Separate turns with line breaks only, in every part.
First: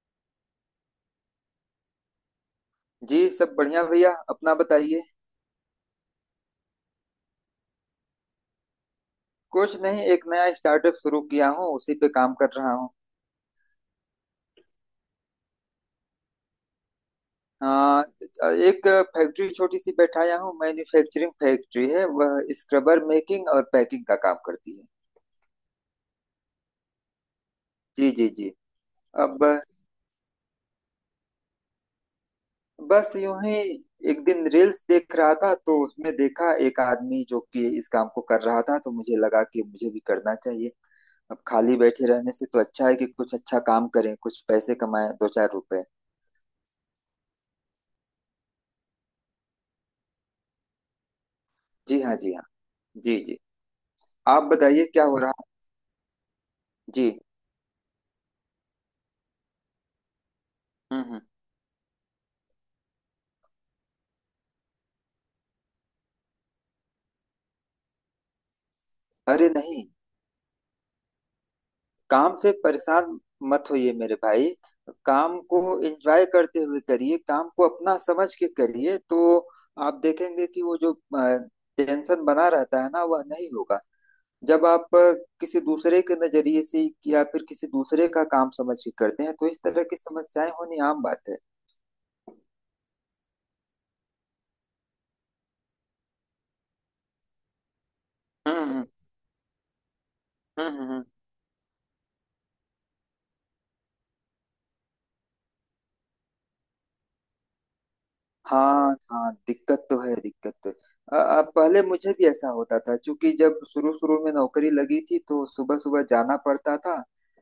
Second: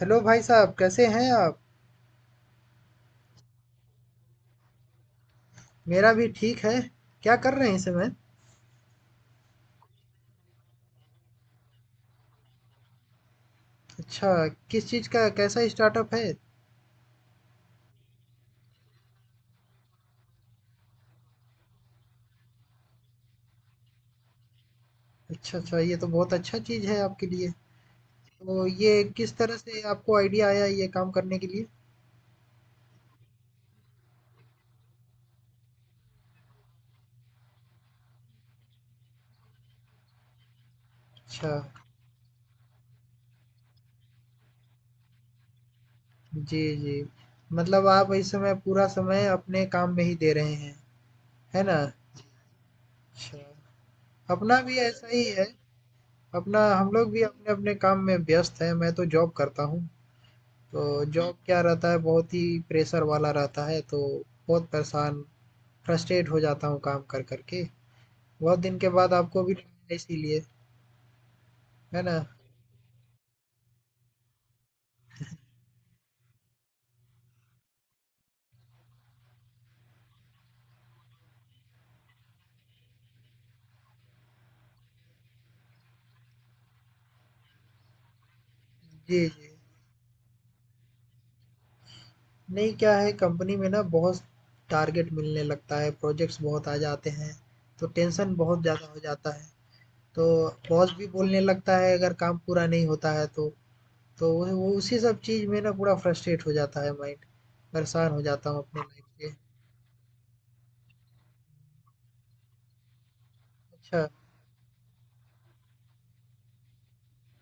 Hello भाई साहब, कैसे हैं आप।
जी सब बढ़िया भैया अपना बताइए।
मेरा भी ठीक है। क्या कर रहे हैं इस समय।
कुछ नहीं, एक नया स्टार्टअप शुरू किया हूँ उसी पे काम कर रहा हूँ।
अच्छा। किस चीज़ का कैसा स्टार्टअप है।
हाँ। एक फैक्ट्री छोटी सी बैठाया हूँ, मैन्युफैक्चरिंग फैक्ट्री है, वह स्क्रबर मेकिंग और पैकिंग का काम करती है।
अच्छा अच्छा, ये तो बहुत अच्छा चीज़ है आपके लिए।
जी जी जी।
तो ये किस
अब
तरह से आपको आइडिया आया ये काम करने के लिए।
बस यूं ही, एक दिन रील्स देख रहा था तो उसमें देखा एक आदमी जो कि इस काम को कर रहा था, तो मुझे लगा कि मुझे भी करना चाहिए। अब
अच्छा।
खाली बैठे रहने से तो अच्छा है कि कुछ अच्छा काम करें, कुछ पैसे कमाएं, दो चार रुपए।
जी जी। मतलब आप इस समय पूरा समय अपने काम में ही दे रहे हैं, है ना।
जी हाँ जी हाँ। जी जी।
अच्छा।
आप
अपना भी
बताइए क्या
ऐसा
हो
ही
रहा है?
है। अपना हम लोग
जी।
भी अपने अपने काम में व्यस्त हैं। मैं तो जॉब करता हूँ। तो
हम्म।
जॉब क्या रहता है, बहुत ही प्रेशर वाला रहता है। तो बहुत परेशान, फ्रस्ट्रेट हो जाता हूँ काम कर कर के। बहुत दिन के बाद आपको
अरे
भी
नहीं,
मिला इसीलिए, है ना।
काम से परेशान मत होइए मेरे भाई। काम को एंजॉय करते हुए करिए, काम को अपना समझ के करिए, तो आप देखेंगे कि वो जो टेंशन बना रहता है ना, वह नहीं होगा। जब आप किसी दूसरे के नजरिए से या फिर किसी दूसरे का काम समझ के
जी
करते हैं, तो
जी।
इस तरह की समस्याएं होनी आम बात है।
नहीं, क्या है कंपनी में ना, बहुत टारगेट मिलने लगता है, प्रोजेक्ट्स बहुत आ जाते हैं, तो टेंशन बहुत ज़्यादा
हम्म।
हो जाता है। तो
हम्म हम्म
बॉस
हम्म।
भी बोलने लगता है अगर काम पूरा नहीं होता है तो। तो वो उसी सब चीज़ में ना पूरा फ्रस्ट्रेट हो जाता है माइंड। परेशान हो जाता हूँ अपने
हाँ
लाइफ
हाँ,
से।
दिक्कत तो है, दिक्कत तो है। पहले मुझे भी ऐसा होता था, क्योंकि जब शुरू
अच्छा।
शुरू में नौकरी लगी थी तो सुबह सुबह जाना पड़ता था।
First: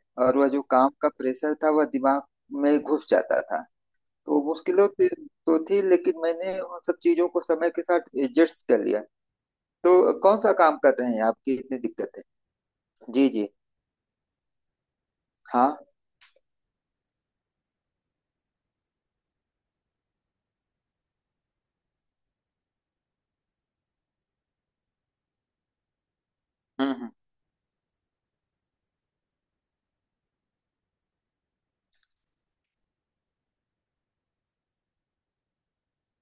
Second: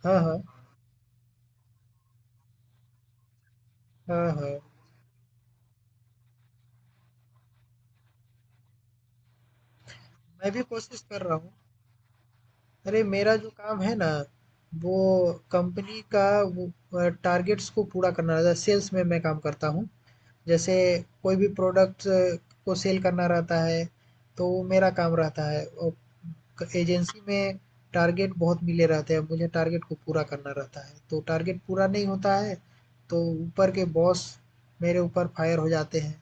हाँ
और
हाँ,
वह जो काम का प्रेशर था वह दिमाग में घुस जाता था।
हाँ
तो
हाँ।
मुश्किलों थी, तो थी, लेकिन मैंने उन सब चीजों को समय के साथ एडजस्ट कर लिया। तो कौन
मैं
सा
भी
काम कर
कोशिश
रहे
कर
हैं
रहा हूँ।
आपकी इतनी दिक्कत है?
अरे
जी
मेरा
जी।
जो काम है ना, वो
हाँ।
कंपनी का, वो टारगेट्स को पूरा करना रहता है। सेल्स में मैं काम करता हूँ। जैसे कोई भी प्रोडक्ट को सेल करना रहता है, तो वो मेरा काम रहता है। और
हम्म।
एजेंसी में टारगेट बहुत मिले रहते हैं मुझे। टारगेट को पूरा करना रहता है, तो टारगेट पूरा नहीं होता है, तो ऊपर के बॉस मेरे ऊपर फायर हो जाते हैं।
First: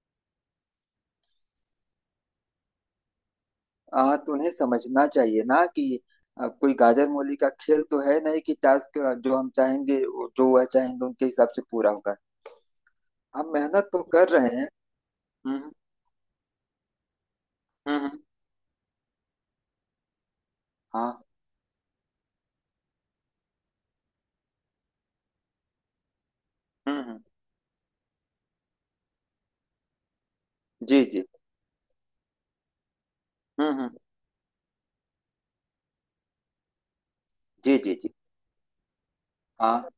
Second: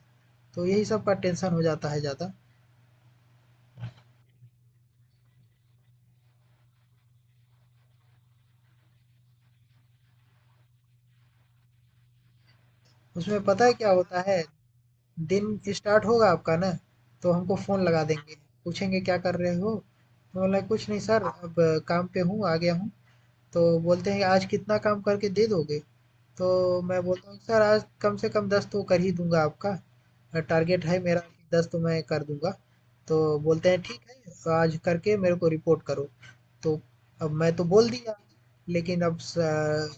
तो यही सब का टेंशन हो जाता है ज़्यादा।
तुम्हें समझना चाहिए ना कि कोई गाजर मूली का खेल तो है नहीं कि टास्क जो वह चाहेंगे उनके हिसाब से पूरा होगा।
उसमें
हम
पता है क्या
मेहनत तो
होता
कर
है,
रहे हैं।
दिन
हम्म
स्टार्ट होगा आपका ना, तो हमको फ़ोन लगा
हम्म।
देंगे, पूछेंगे क्या कर रहे हो। तो बोला कुछ नहीं सर,
हाँ।
अब काम पे हूँ, आ गया हूँ। तो बोलते हैं आज कितना काम करके दे दोगे? तो मैं
हम्म।
बोलता हूँ सर आज कम से कम 10 तो कर ही दूँगा आपका। टारगेट है
जी
मेरा,
जी।
10 तो मैं कर दूँगा। तो बोलते
हम्म,
हैं
हम्म।
ठीक है, तो आज करके मेरे को रिपोर्ट करो। तो अब मैं तो
जी
बोल
जी जी।
दिया, लेकिन अब स
हाँ।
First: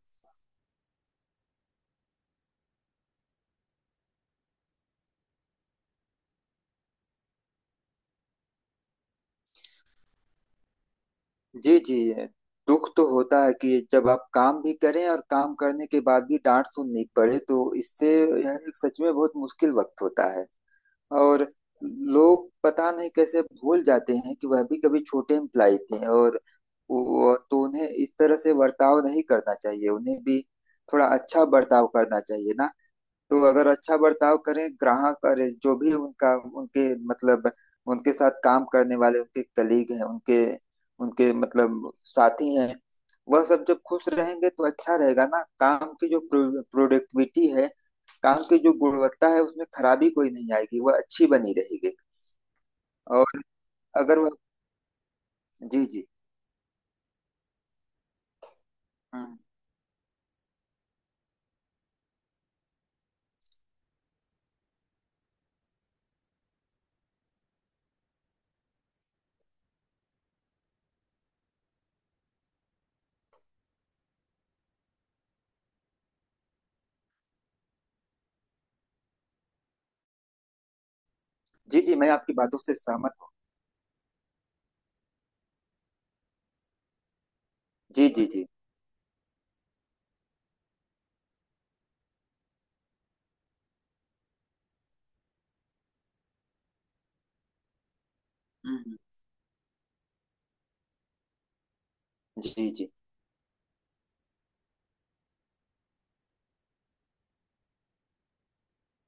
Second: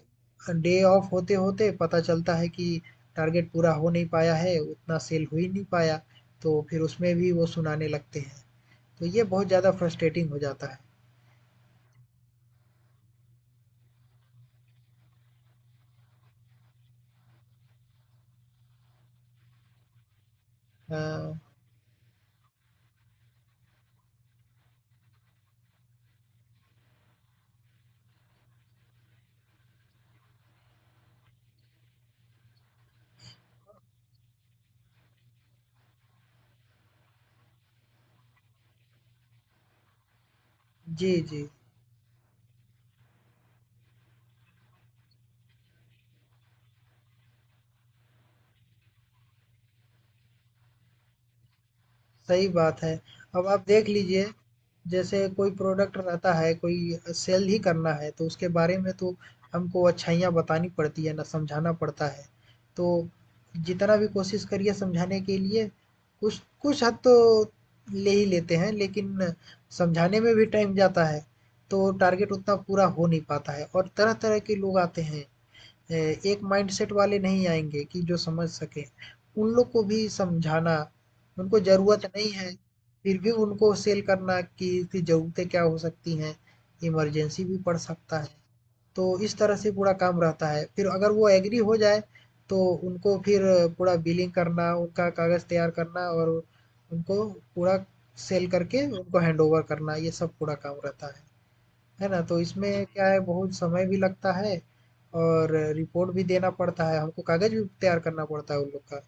डे ऑफ होते-होते पता चलता है कि टारगेट पूरा हो नहीं पाया है, उतना सेल हो ही नहीं पाया। तो फिर उसमें भी वो सुनाने लगते हैं। तो ये बहुत ज़्यादा फ्रस्ट्रेटिंग हो जाता है।
जी जी। दुख तो होता है कि जब आप काम भी करें और काम करने के बाद भी डांट सुननी पड़े, तो इससे यह एक सच में बहुत मुश्किल वक्त होता है।
अ,
और लोग पता नहीं कैसे भूल जाते हैं कि वह भी कभी छोटे इम्प्लाई थे, और वो तो उन्हें इस तरह से बर्ताव नहीं करना चाहिए, उन्हें भी थोड़ा अच्छा बर्ताव करना चाहिए ना। तो अगर अच्छा बर्ताव करें, ग्राहक और जो भी उनका, उनके मतलब उनके साथ काम करने वाले उनके कलीग हैं, उनके
जी,
उनके
जी।
मतलब साथी हैं, वह सब जब खुश रहेंगे तो अच्छा रहेगा ना। काम की जो प्रोडक्टिविटी है, काम की जो गुणवत्ता है, उसमें खराबी कोई नहीं आएगी, वह अच्छी बनी रहेगी।
सही बात है।
और
अब आप देख
अगर
लीजिए,
वह।
जैसे कोई
जी
प्रोडक्ट
जी।
रहता है, कोई सेल ही करना है, तो उसके बारे में तो
हम्म,
हमको अच्छाइयाँ बतानी पड़ती है ना, समझाना पड़ता है। तो जितना भी कोशिश करिए समझाने के लिए, कुछ कुछ हद तो ले ही लेते हैं, लेकिन समझाने में भी टाइम जाता है, तो टारगेट उतना पूरा हो नहीं पाता है और तरह-तरह के लोग आते हैं। एक माइंडसेट वाले नहीं आएँगे कि जो समझ सकें। उन लोग को भी समझाना, उनको
जी जी
ज़रूरत
मैं
नहीं
आपकी
है,
बातों से सहमत
फिर
हूँ।
भी उनको सेल करना कि इसकी ज़रूरतें क्या हो सकती हैं, इमरजेंसी भी पड़
जी
सकता
जी
है।
जी।
तो इस तरह से पूरा काम रहता है। फिर अगर वो एग्री हो जाए, तो उनको फिर पूरा बिलिंग करना, उनका कागज़ तैयार करना और उनको पूरा सेल करके
हम्म,
उनको हैंडओवर करना, ये सब पूरा काम रहता है। है ना? तो
जी
इसमें
जी।
क्या है, बहुत समय भी लगता है और रिपोर्ट भी देना पड़ता है, हमको कागज़ भी तैयार करना पड़ता है उन लोग का।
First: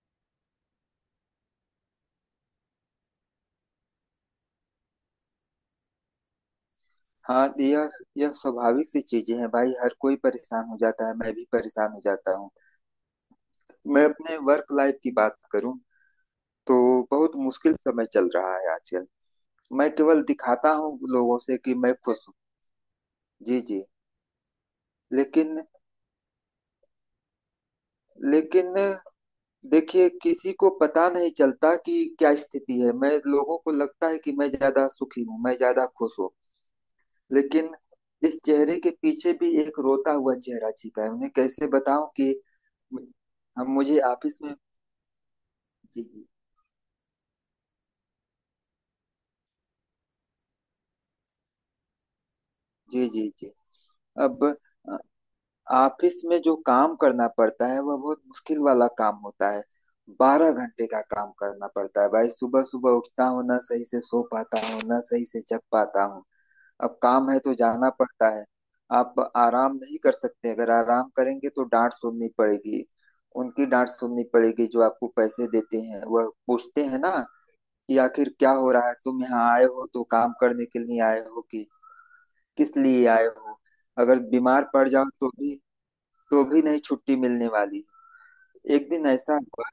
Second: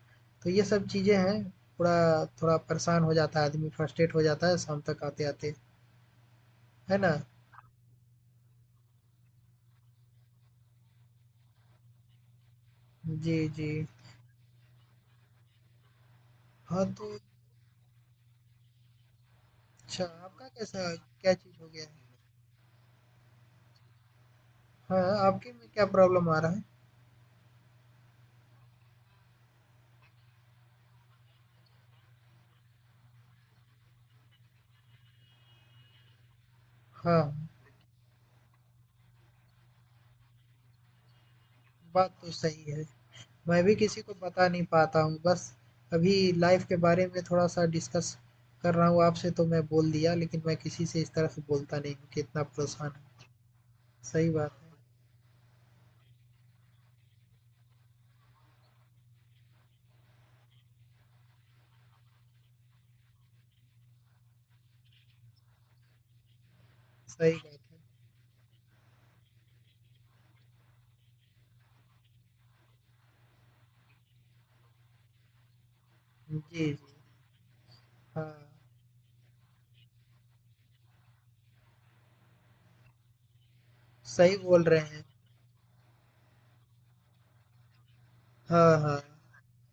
तो ये सब चीज़ें हैं, थोड़ा थोड़ा परेशान हो जाता है आदमी, फ्रस्ट्रेट हो जाता है शाम तक आते-आते, है ना?
हाँ, तो यह स्वाभाविक सी चीजें हैं भाई, हर कोई परेशान हो जाता है, मैं भी परेशान हो जाता हूँ।
जी, जी।
मैं अपने वर्क लाइफ की बात करूँ तो
हाँ, तो
बहुत मुश्किल समय चल रहा है आजकल। मैं
अच्छा,
केवल
आपका
दिखाता
कैसा,
हूँ
क्या
लोगों से
चीज़ हो
कि
गया
मैं
है?
खुश हूँ। जी जी।
हाँ, आपके
लेकिन
में क्या प्रॉब्लम आ रहा है?
लेकिन देखिए किसी को पता नहीं चलता कि क्या स्थिति है, मैं लोगों को लगता है कि मैं ज्यादा सुखी हूँ, मैं ज्यादा खुश हूँ।
हाँ,
लेकिन इस चेहरे के पीछे भी एक रोता हुआ चेहरा छिपा है, उन्हें कैसे बताऊं
बात तो
कि।
सही है। मैं
हम
भी
मुझे
किसी को
ऑफिस
बता
में।
नहीं पाता हूँ। बस
जी
अभी लाइफ़ के बारे में थोड़ा-सा डिस्कस कर रहा हूँ आपसे, तो मैं बोल दिया, लेकिन मैं किसी से इस तरह से बोलता नहीं हूँ कि इतना परेशान
जी जी
हूँ।
जी।
सही
अब
बात है,
अ, ऑफिस में जो काम करना पड़ता है वह बहुत मुश्किल वाला काम होता है। 12 घंटे का काम करना पड़ता है भाई, सुबह सुबह उठता हूँ, ना सही से सो पाता हूँ ना सही से जग पाता हूँ। अब काम
सही
है तो
बात है।
जाना पड़ता है। आप आराम नहीं कर सकते, अगर आराम करेंगे तो डांट सुननी पड़ेगी। उनकी डांट सुननी पड़ेगी जो आपको पैसे देते हैं, वह
जी, जी।
पूछते हैं ना कि
हाँ,
आखिर क्या हो रहा है, तुम यहाँ आए हो तो काम करने के लिए आए हो कि किस लिए आए हो। अगर
सही बोल
बीमार
रहे
पड़
हैं।
जाओ तो भी, तो भी नहीं छुट्टी मिलने वाली है।
हाँ,
एक
हाँ।
दिन ऐसा हुआ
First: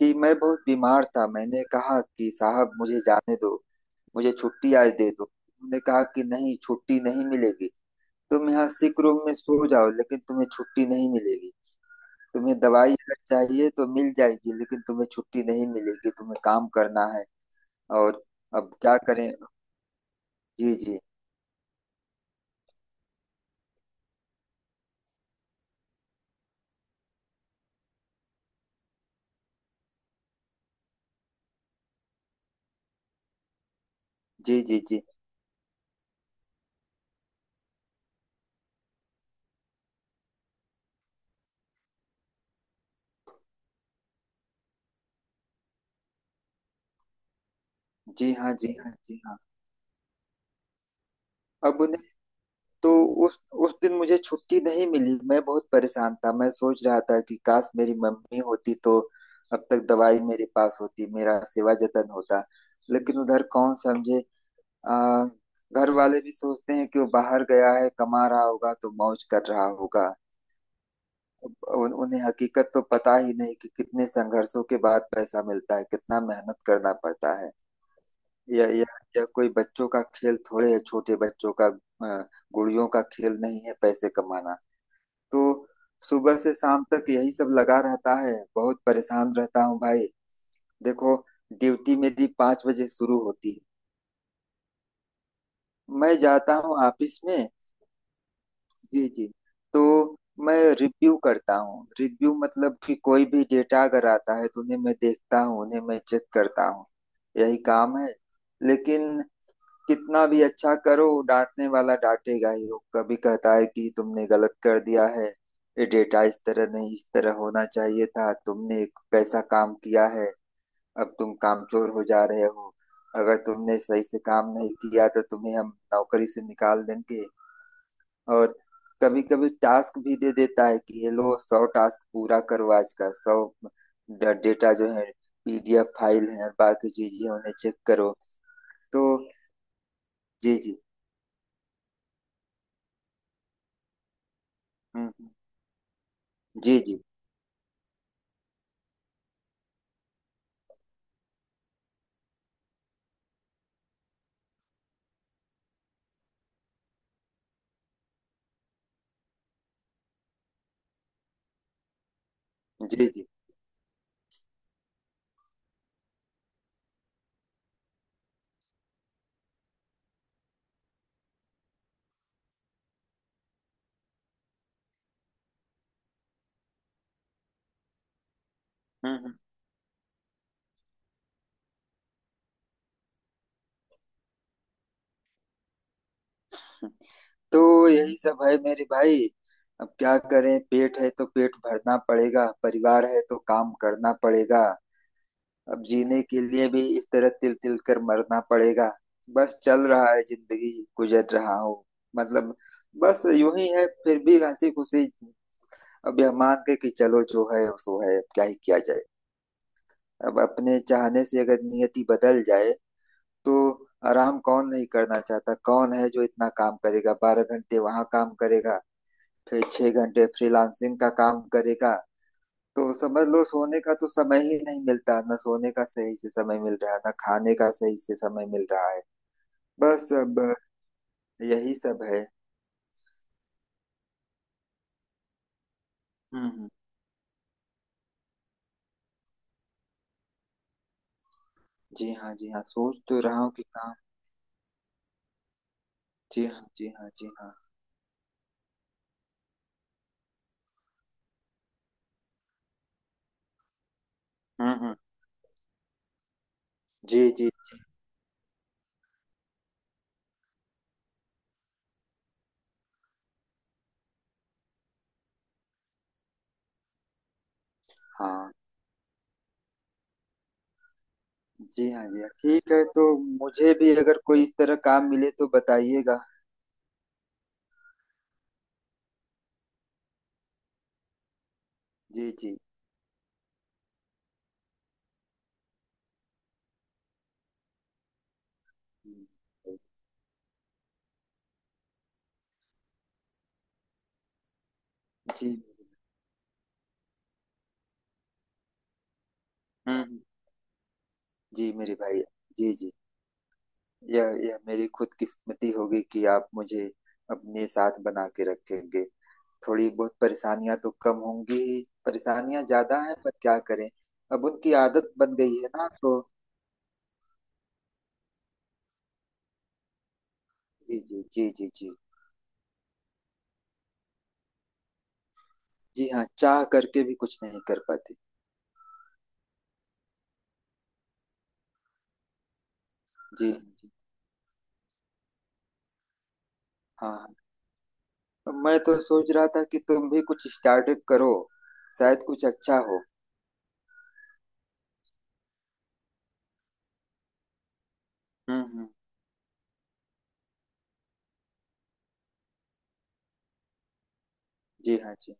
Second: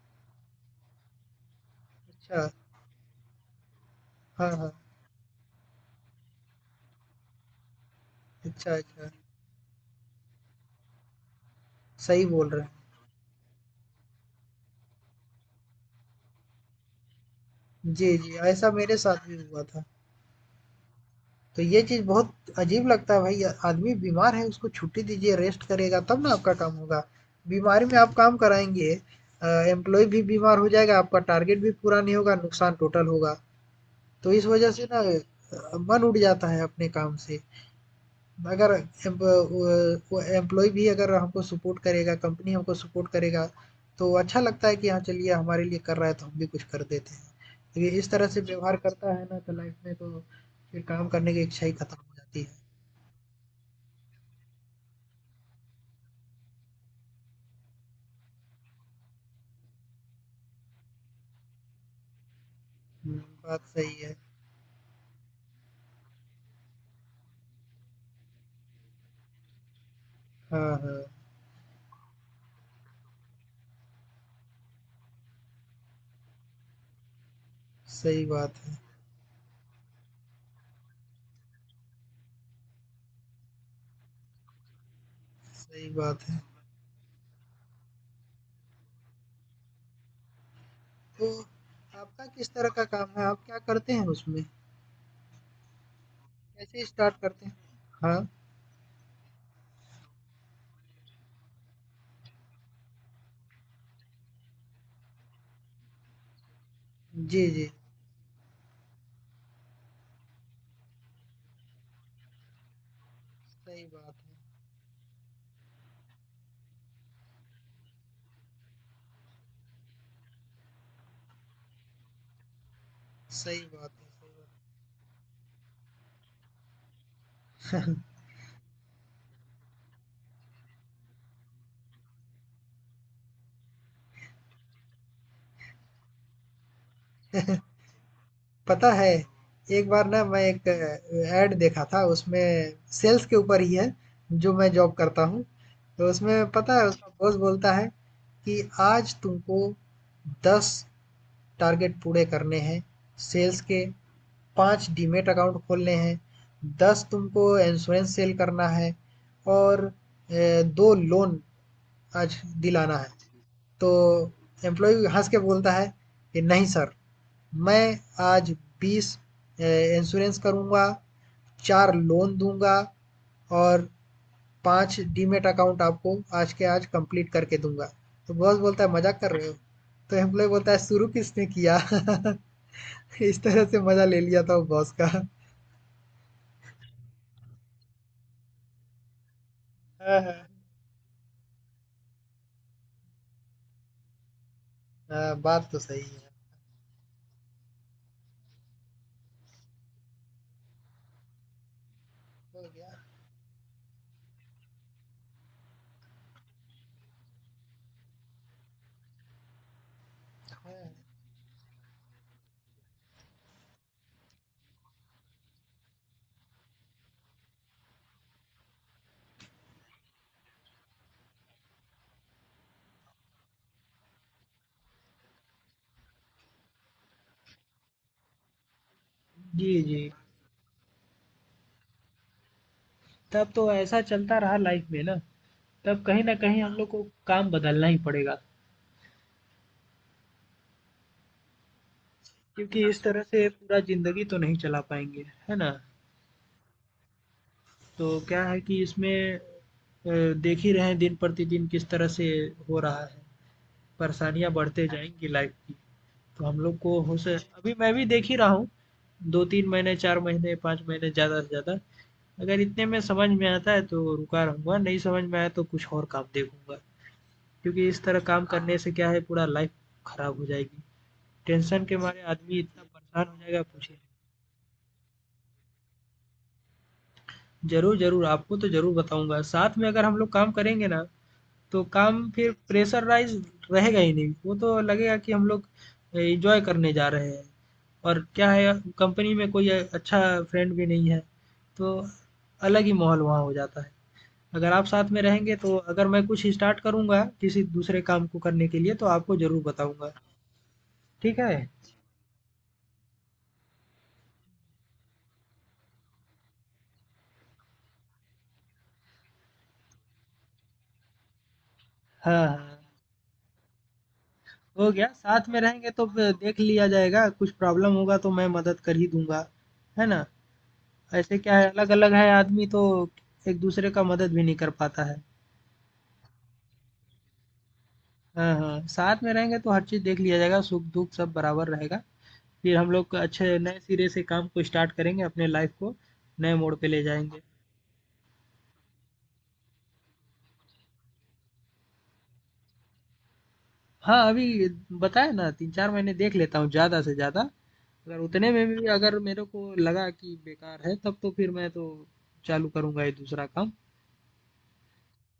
कि मैं बहुत बीमार था, मैंने कहा कि
अच्छा।
साहब मुझे जाने दो, मुझे
हाँ, हाँ।
छुट्टी आज दे दो। उन्होंने कहा कि नहीं, छुट्टी नहीं मिलेगी, तुम यहाँ
अच्छा,
सिक
अच्छा।
रूम में सो जाओ लेकिन तुम्हें छुट्टी नहीं मिलेगी।
सही बोल
तुम्हें
रहे हैं।
दवाई अगर चाहिए तो मिल जाएगी, लेकिन तुम्हें छुट्टी नहीं मिलेगी, तुम्हें काम करना है।
जी,
और
जी, ऐसा
अब क्या
मेरे साथ
करें।
भी हुआ था।
जी जी
तो ये चीज़ बहुत अजीब लगता है भाई। आदमी बीमार है, उसको छुट्टी दीजिए, रेस्ट करेगा तब ना आपका काम होगा। बीमारी में आप काम कराएंगे, एम्प्लॉय भी बीमार हो जाएगा, आपका टारगेट भी पूरा नहीं होगा, नुकसान टोटल होगा। तो इस
जी
वजह
जी
से ना
जी।
मन उड़ जाता है अपने काम से। अगर एम्प्लॉय भी, अगर हमको सपोर्ट करेगा, कंपनी हमको सपोर्ट करेगा, तो अच्छा लगता है कि हाँ चलिए, हमारे लिए कर रहा है तो हम भी कुछ कर देते हैं। तो ये इस तरह
जी
से
हाँ जी
व्यवहार
हाँ
करता
जी
है
हाँ।
ना, तो लाइफ में तो फिर काम करने की इच्छा ही
अब
खत्म
उन्हें,
हो जाती है।
तो उस उस दिन मुझे छुट्टी नहीं मिली, मैं बहुत परेशान था। मैं सोच रहा था कि काश मेरी मम्मी होती तो अब तक दवाई मेरे पास होती, मेरा सेवा जतन होता।
हुँ,
लेकिन उधर
बात
कौन
सही है।
समझे। आ, घर वाले भी सोचते हैं कि वो बाहर गया है, कमा रहा होगा तो मौज कर रहा होगा।
हाँ, हाँ,
उन्हें हकीकत तो पता ही नहीं कि कितने संघर्षों के बाद पैसा मिलता है, कितना मेहनत करना पड़ता है।
सही बात
यह
है,
यह यह कोई बच्चों का खेल थोड़े है, छोटे बच्चों का अ, गुड़ियों का खेल नहीं है पैसे कमाना। तो
सही बात
सुबह
है।
से शाम तक यही सब लगा रहता है, बहुत परेशान रहता हूँ भाई। देखो,
तो
ड्यूटी
आपका
मेरी
किस
पाँच
तरह का
बजे
काम
शुरू
है? आप
होती
क्या
है,
करते हैं उसमें?
मैं जाता हूँ
कैसे स्टार्ट
ऑफिस में।
करते हैं? हाँ,
जी जी। तो मैं रिव्यू करता हूँ, रिव्यू मतलब कि कोई भी डेटा अगर आता है तो उन्हें मैं देखता हूँ, उन्हें मैं चेक करता हूँ।
जी,
यही
जी,
काम है। लेकिन कितना भी अच्छा करो डांटने वाला डांटेगा ही। वो कभी कहता है
सही
कि
बात
तुमने
है,
गलत कर दिया है, ये डेटा इस तरह नहीं इस तरह होना चाहिए था, तुमने एक कैसा काम किया है। अब तुम कामचोर हो जा रहे हो, अगर
सही
तुमने
बात
सही
है,
से
सही बात
काम
है।
नहीं किया तो तुम्हें हम नौकरी से निकाल देंगे। और कभी कभी टास्क भी दे देता है कि ये लो 100 टास्क पूरा करो आज का, 100 डेटा जो है PDF फाइल है और बाकी चीजें उन्हें चेक करो।
पता
तो।
है, एक बार ना मैं
जी
एक
जी।
ऐड देखा था, उसमें सेल्स के ऊपर ही है, जो मैं जॉब
हम्म
करता
हम्म।
हूँ। तो उसमें पता
जी
है
जी
उसका बॉस बोलता है कि आज तुमको 10 टारगेट पूरे करने हैं, सेल्स के 5 डीमेट अकाउंट खोलने हैं, 10 तुमको इंश्योरेंस सेल करना है और 2 लोन आज दिलाना
जी
है।
जी।
तो एम्प्लॉय हंस के बोलता है कि नहीं सर, मैं आज 20 इंश्योरेंस करूँगा, 4 लोन दूंगा और 5 डीमेट अकाउंट आपको आज के आज कंप्लीट करके दूंगा। तो बॉस बोलता है
हम्म
मजाक
हम्म,
कर रहे हो। तो एम्प्लॉय बोलता है शुरू किसने किया। इस तरह से मजा ले लिया था वो बॉस का। हाँ,
हम्म। तो यही सब है मेरे भाई, अब क्या
हाँ।
करें, पेट है तो पेट भरना पड़ेगा, परिवार है तो काम करना पड़ेगा।
हाँ, बात तो
अब
सही
जीने
है।
के लिए भी इस तरह तिल तिल कर मरना पड़ेगा। बस चल रहा है जिंदगी, गुजर रहा हूँ, मतलब
हो गया।
बस यूं ही है, फिर भी हंसी खुशी। अब यह मान के कि चलो जो है सो है, अब क्या ही किया जाए। अब अपने चाहने से अगर नियति बदल जाए तो। आराम कौन नहीं करना चाहता, कौन है जो इतना काम करेगा, 12 घंटे वहां काम करेगा, फिर 6 घंटे फ्रीलांसिंग का काम करेगा। तो समझ लो सोने का तो समय ही नहीं मिलता, ना सोने का सही से समय मिल रहा है ना खाने का सही से समय मिल रहा है।
जी जी।
बस अब यही सब है।
तब तो ऐसा चलता रहा लाइफ में ना, तब कहीं ना
हम्म
कहीं
हम्म,
हम लोग को काम बदलना ही पड़ेगा,
जी हाँ जी हाँ,
क्योंकि
सोच
इस
तो
तरह
रहा
से
हूँ कि
पूरा
काम।
जिंदगी तो नहीं चला पाएंगे, है ना।
जी हाँ जी हाँ जी हाँ।
तो क्या है कि इसमें देख ही रहे हैं दिन प्रतिदिन किस तरह से हो रहा है, परेशानियाँ बढ़ते
हम्म।
जाएँगी लाइफ की। तो हम लोग को हो
जी
स
जी
अभी
जी।
मैं भी देख ही रहा हूँ, 2-3 महीने, 4 महीने, 5 महीने ज़्यादा से ज़्यादा। अगर इतने में समझ में आता है तो रुका रहूँगा, नहीं समझ में आया तो कुछ और काम देखूँगा। क्योंकि इस तरह काम
हाँ
करने से क्या है पूरा लाइफ खराब हो जाएगी।
जी
टेंशन के
हाँ जी
मारे
हाँ,
आदमी
ठीक
इतना
है। तो
परेशान हो जाएगा,
मुझे भी
पूछिए
अगर कोई इस तरह काम मिले तो बताइएगा।
मत। ज़रूर, ज़रूर, आपको तो ज़रूर बताऊँगा। साथ में अगर हम लोग काम करेंगे ना, तो
जी
काम फिर
जी
प्रेशराइज़ रहेगा ही नहीं। वो तो लगेगा कि हम लोग एन्जॉय करने जा रहे हैं। और क्या है,
जी।
कंपनी में कोई अच्छा फ्रेंड भी नहीं है, तो अलग ही माहौल वहाँ हो जाता है। अगर आप साथ में रहेंगे, तो अगर मैं कुछ स्टार्ट करूँगा किसी दूसरे काम को करने के लिए तो आपको ज़रूर बताऊँगा,
हम्म।
ठीक है?
जी मेरे भाई। जी जी। यह मेरी खुद किस्मती होगी कि आप मुझे अपने साथ बना के रखेंगे, थोड़ी बहुत परेशानियां तो कम होंगी ही।
हाँ,
परेशानियां
हाँ।
ज्यादा हैं पर क्या करें, अब उनकी
हो गया,
आदत बन
साथ
गई
में
है ना,
रहेंगे तो ब
तो।
देख लिया जाएगा, कुछ प्रॉब्लम होगा तो मैं मदद कर ही दूँगा, है ना?
जी जी
ऐसे
जी
क्या
जी
है,
जी।
अलग-अलग है आदमी, तो एक दूसरे का मदद भी नहीं कर पाता है।
जी हाँ, चाह करके भी कुछ नहीं कर पाते।
हाँ, हाँ, साथ में रहेंगे तो हर चीज़ देख लिया जाएगा, सुख-दुःख सब बराबर रहेगा। फिर हम लोग
जी
अच्छे नए
जी।
सिरे से काम को स्टार्ट करेंगे, अपने लाइफ़ को नए मोड़ पे ले
हाँ,
जाएँगे।
हाँ मैं तो सोच रहा था कि तुम भी कुछ स्टार्टअप करो, शायद कुछ अच्छा हो।
हाँ, अभी बताया ना, 3-4 महीने देख लेता हूँ ज़्यादा से ज़्यादा, अगर उतने में भी
हम्म।
अगर मेरे को लगा कि बेकार है, तब तो फिर मैं तो चालू करूँगा ये दूसरा काम,
जी हाँ। जी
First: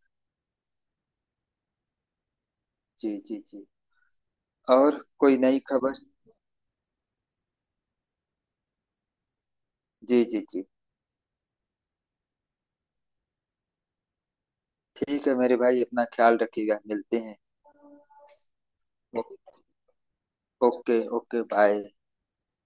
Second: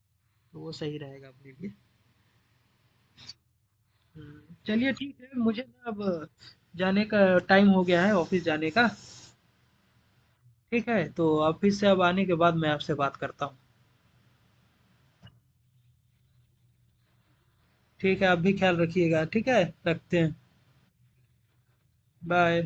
तो वो सही रहेगा अपने लिए।
जी जी। जी
हुँ, चलिए
और
ठीक है,
कोई नई
मुझे ना
खबर?
अब जाने का टाइम हो गया है, ऑफ़िस जाने का,
जी जी जी।
ठीक है? तो ऑफ़िस से अब आने के बाद मैं आपसे बात करता हूँ।
ठीक है मेरे भाई, अपना ख्याल रखिएगा, मिलते हैं।
ठीक है, आप भी ख्याल रखिएगा,
ओ-
ठीक है? रखते हैं,
ओके ओके बाय।
बाय।